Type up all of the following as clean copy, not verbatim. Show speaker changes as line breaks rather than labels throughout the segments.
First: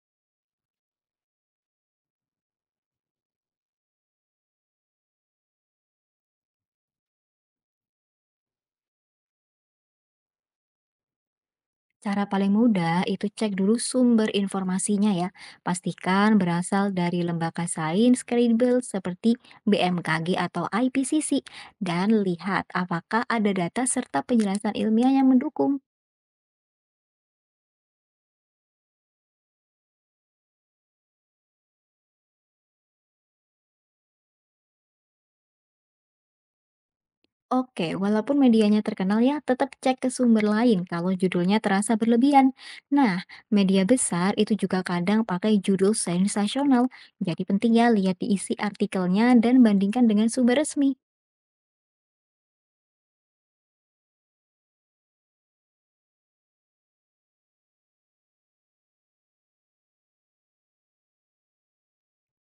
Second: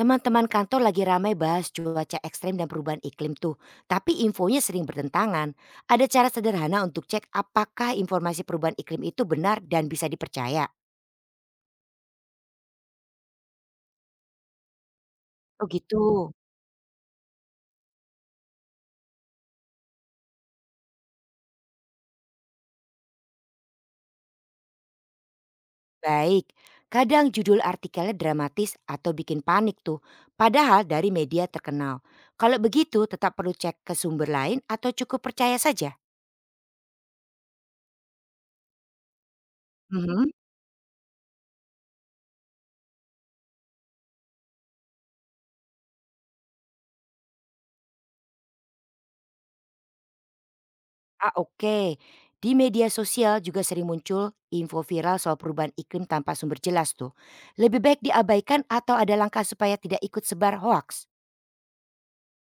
Teman-teman kantor lagi ramai bahas cuaca ekstrem dan perubahan iklim tuh. Tapi infonya sering bertentangan. Ada cara sederhana untuk cek apakah informasi perubahan iklim itu benar dan bisa dipercaya.
Cara paling mudah itu cek dulu sumber informasinya ya.
Oh gitu.
Pastikan berasal dari lembaga sains kredibel seperti BMKG atau IPCC dan lihat apakah ada data serta penjelasan ilmiah yang mendukung.
Baik. Kadang judul artikelnya dramatis atau bikin panik tuh. Padahal dari media terkenal. Kalau begitu tetap perlu cek ke sumber lain atau cukup percaya saja.
Oke, walaupun medianya terkenal ya, tetap cek ke
Mhm.
sumber lain kalau judulnya terasa berlebihan. Nah, media besar itu juga kadang pakai judul sensasional. Jadi penting ya lihat diisi artikelnya dan bandingkan dengan sumber resmi.
Ah, oke. Di media sosial juga sering muncul info viral soal perubahan iklim tanpa sumber jelas tuh. Lebih baik diabaikan atau ada langkah supaya tidak ikut sebar hoax?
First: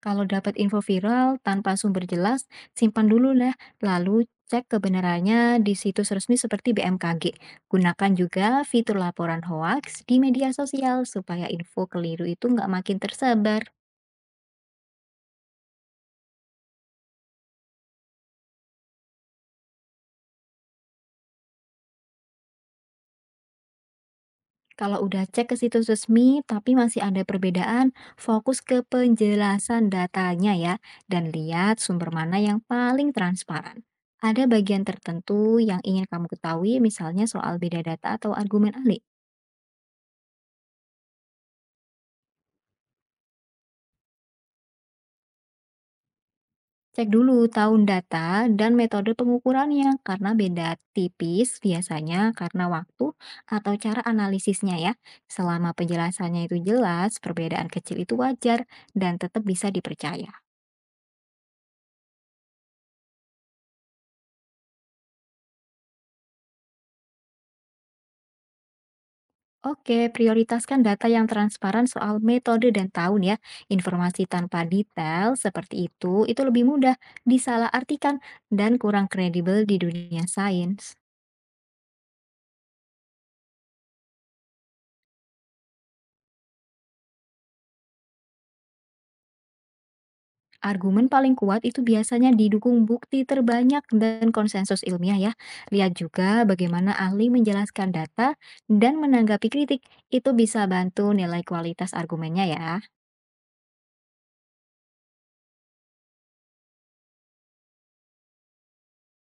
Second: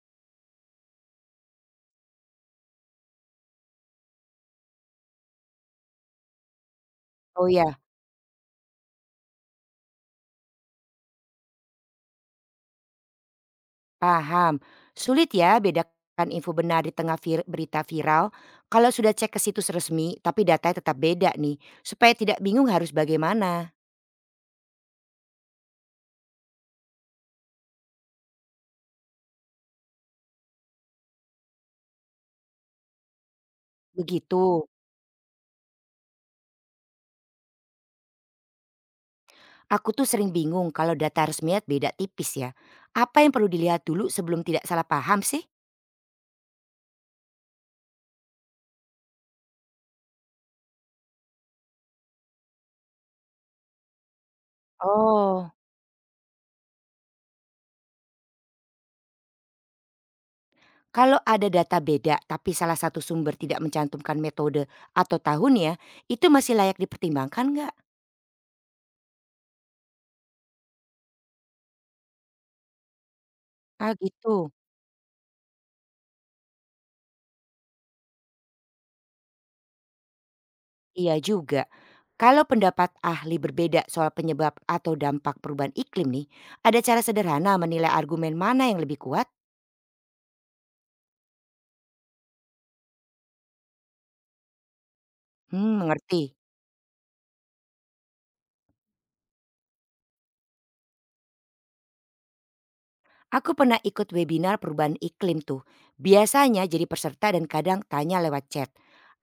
Kalau dapat info viral tanpa sumber jelas, simpan dulu lah, lalu cek kebenarannya di situs resmi seperti BMKG.
Oh ya,
Gunakan juga fitur laporan hoax di media sosial supaya info keliru itu nggak makin tersebar.
paham. Sulit ya bedakan info benar di tengah berita viral. Kalau sudah cek ke situs resmi tapi datanya tetap beda nih. Supaya tidak bingung harus bagaimana.
Kalau udah cek ke situs resmi tapi masih ada perbedaan, fokus ke penjelasan datanya ya, dan lihat sumber mana yang paling transparan.
Begitu.
Ada bagian tertentu yang ingin kamu ketahui, misalnya soal beda data atau argumen ahli.
Aku tuh sering bingung kalau data resminya beda tipis ya. Apa yang perlu dilihat dulu sebelum tidak salah paham sih?
Cek dulu tahun data dan metode pengukurannya karena beda tipis biasanya karena waktu atau cara analisisnya ya.
Oh.
Selama penjelasannya itu jelas, perbedaan kecil itu wajar dan tetap bisa dipercaya.
Kalau ada data beda tapi salah satu sumber tidak mencantumkan metode atau tahunnya, itu masih layak dipertimbangkan nggak?
Oke, prioritaskan data yang transparan soal metode dan tahun ya.
Ah
Informasi
gitu,
tanpa detail seperti itu lebih mudah disalahartikan dan kurang kredibel di dunia sains.
iya juga. Kalau pendapat ahli berbeda soal penyebab atau dampak perubahan iklim nih, ada cara sederhana menilai argumen mana yang lebih kuat?
Argumen paling kuat itu biasanya didukung bukti terbanyak dan konsensus ilmiah ya.
Hmm,
Lihat
mengerti.
juga bagaimana ahli menjelaskan data dan menanggapi kritik. Itu bisa bantu nilai kualitas argumennya ya.
Aku pernah ikut webinar perubahan iklim tuh. Biasanya jadi peserta dan kadang tanya lewat chat.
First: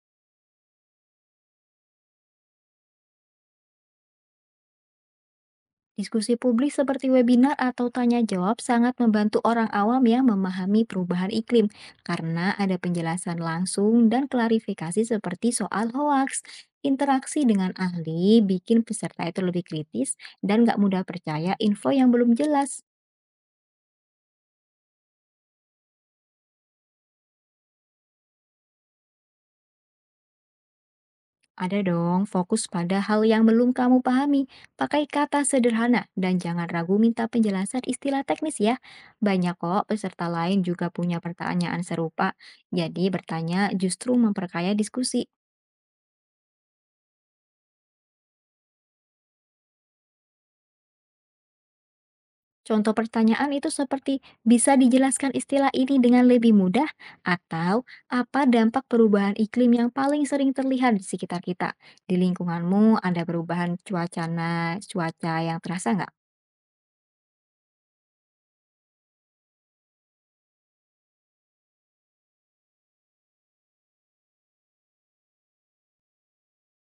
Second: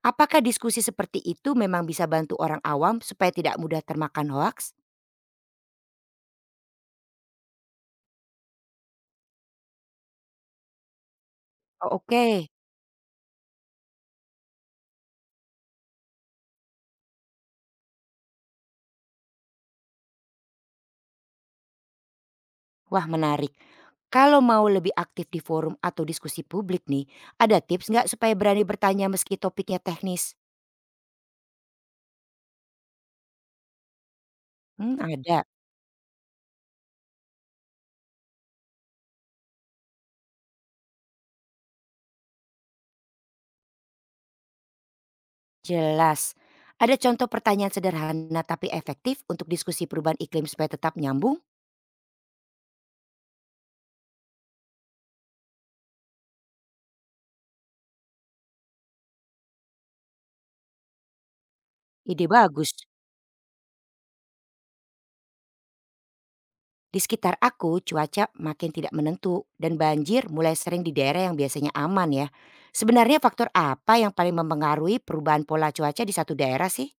Apakah diskusi seperti itu memang bisa bantu orang awam supaya tidak mudah termakan hoaks?
Diskusi publik seperti webinar atau tanya jawab sangat membantu orang awam yang memahami perubahan iklim
Oh, oke.
karena ada penjelasan langsung dan klarifikasi seperti soal hoaks. Interaksi dengan ahli bikin peserta itu lebih kritis dan nggak mudah percaya info yang belum jelas.
Wah menarik. Kalau mau lebih aktif di forum atau diskusi publik nih, ada tips nggak supaya berani bertanya meski topiknya teknis?
Ada dong, fokus pada hal yang belum kamu pahami.
Hmm,
Pakai kata
ada.
sederhana dan jangan ragu minta penjelasan istilah teknis ya. Banyak kok peserta lain juga punya pertanyaan serupa. Jadi bertanya justru memperkaya diskusi.
Jelas. Ada contoh pertanyaan sederhana tapi efektif untuk diskusi perubahan iklim supaya tetap nyambung?
Contoh pertanyaan itu seperti bisa dijelaskan istilah ini dengan lebih mudah atau apa dampak perubahan iklim yang paling sering terlihat di sekitar kita. Di
Ide bagus.
lingkunganmu ada perubahan cuaca cuaca yang terasa nggak?
Di sekitar aku, cuaca makin tidak menentu dan banjir mulai sering di daerah yang biasanya aman ya. Sebenarnya faktor apa yang paling mempengaruhi perubahan pola cuaca di satu daerah sih?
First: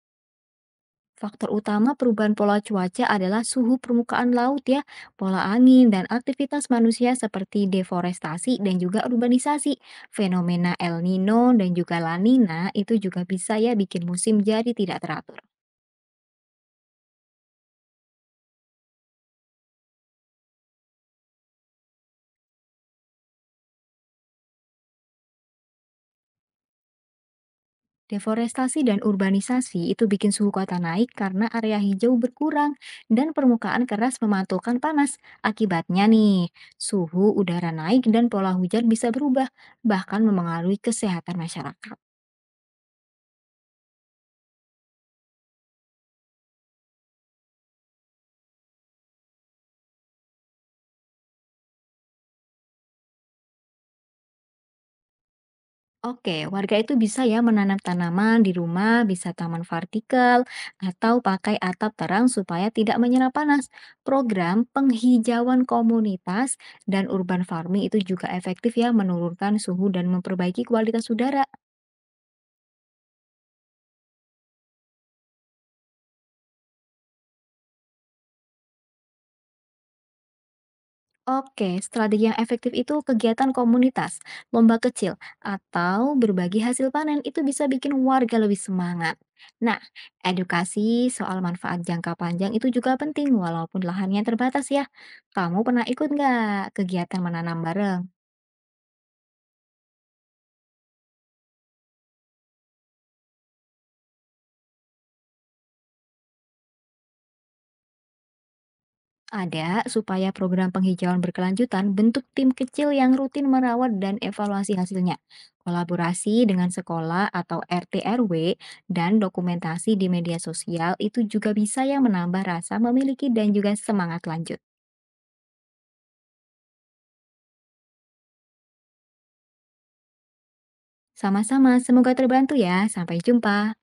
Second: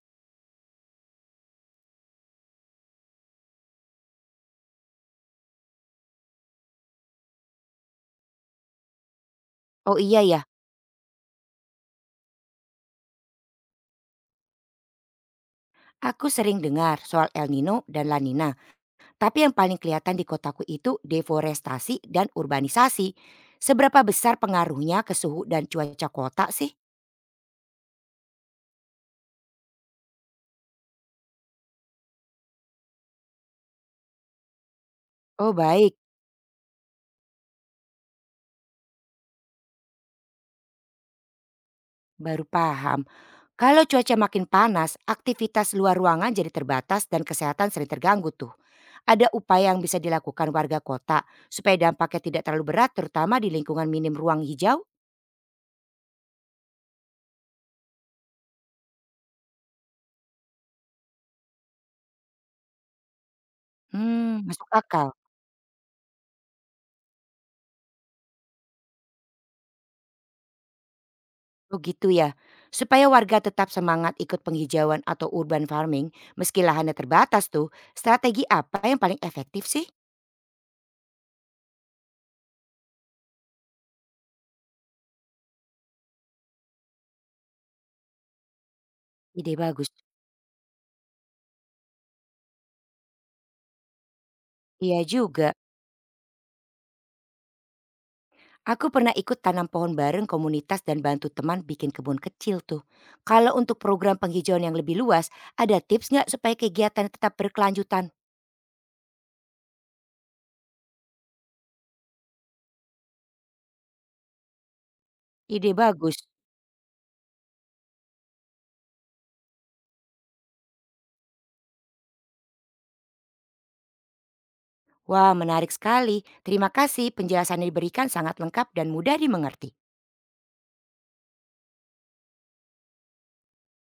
Faktor utama perubahan pola cuaca adalah suhu permukaan laut ya, pola angin, dan aktivitas manusia seperti deforestasi dan juga urbanisasi.
Oh iya ya,
Fenomena El Nino dan juga La Nina itu juga bisa ya bikin musim jadi tidak teratur.
aku sering dengar soal El Nino dan La Nina. Tapi yang paling kelihatan di kotaku itu deforestasi dan urbanisasi. Seberapa besar pengaruhnya ke suhu dan cuaca kota sih?
Deforestasi dan urbanisasi itu bikin suhu kota naik karena area hijau berkurang dan permukaan keras memantulkan panas.
Oh baik,
Akibatnya nih, suhu udara naik dan pola hujan bisa berubah, bahkan memengaruhi kesehatan masyarakat.
baru paham. Kalau cuaca makin panas, aktivitas luar ruangan jadi terbatas dan kesehatan sering terganggu tuh. Ada upaya yang bisa dilakukan warga kota supaya dampaknya tidak terlalu berat terutama di lingkungan minim ruang hijau?
Oke, warga itu bisa ya menanam tanaman di rumah, bisa taman vertikal, atau pakai atap terang supaya tidak menyerap panas.
Hmm,
Program
masuk akal.
penghijauan komunitas dan urban farming itu juga efektif ya menurunkan suhu dan memperbaiki kualitas udara.
Oh gitu ya. Supaya warga tetap semangat ikut penghijauan atau urban farming meski lahannya terbatas tuh, strategi apa yang paling efektif sih?
Oke, strategi yang efektif itu kegiatan komunitas, lomba kecil, atau berbagi hasil panen itu bisa bikin warga lebih semangat.
Ide
Nah,
bagus.
edukasi soal manfaat jangka panjang itu juga penting walaupun lahannya terbatas ya.
Iya juga.
Kamu pernah ikut nggak kegiatan menanam bareng?
Aku pernah ikut tanam pohon bareng komunitas dan bantu teman bikin kebun kecil tuh. Kalau untuk program penghijauan yang lebih luas, ada tips nggak supaya kegiatan tetap berkelanjutan?
Ada, supaya program penghijauan berkelanjutan bentuk tim kecil yang rutin merawat dan evaluasi hasilnya.
Ide bagus.
Kolaborasi dengan sekolah atau RT RW dan dokumentasi di media sosial itu juga bisa yang menambah rasa memiliki dan juga semangat lanjut.
Wah menarik sekali. Terima kasih penjelasan yang diberikan sangat lengkap dan mudah dimengerti.
Sama-sama, semoga terbantu ya. Sampai jumpa.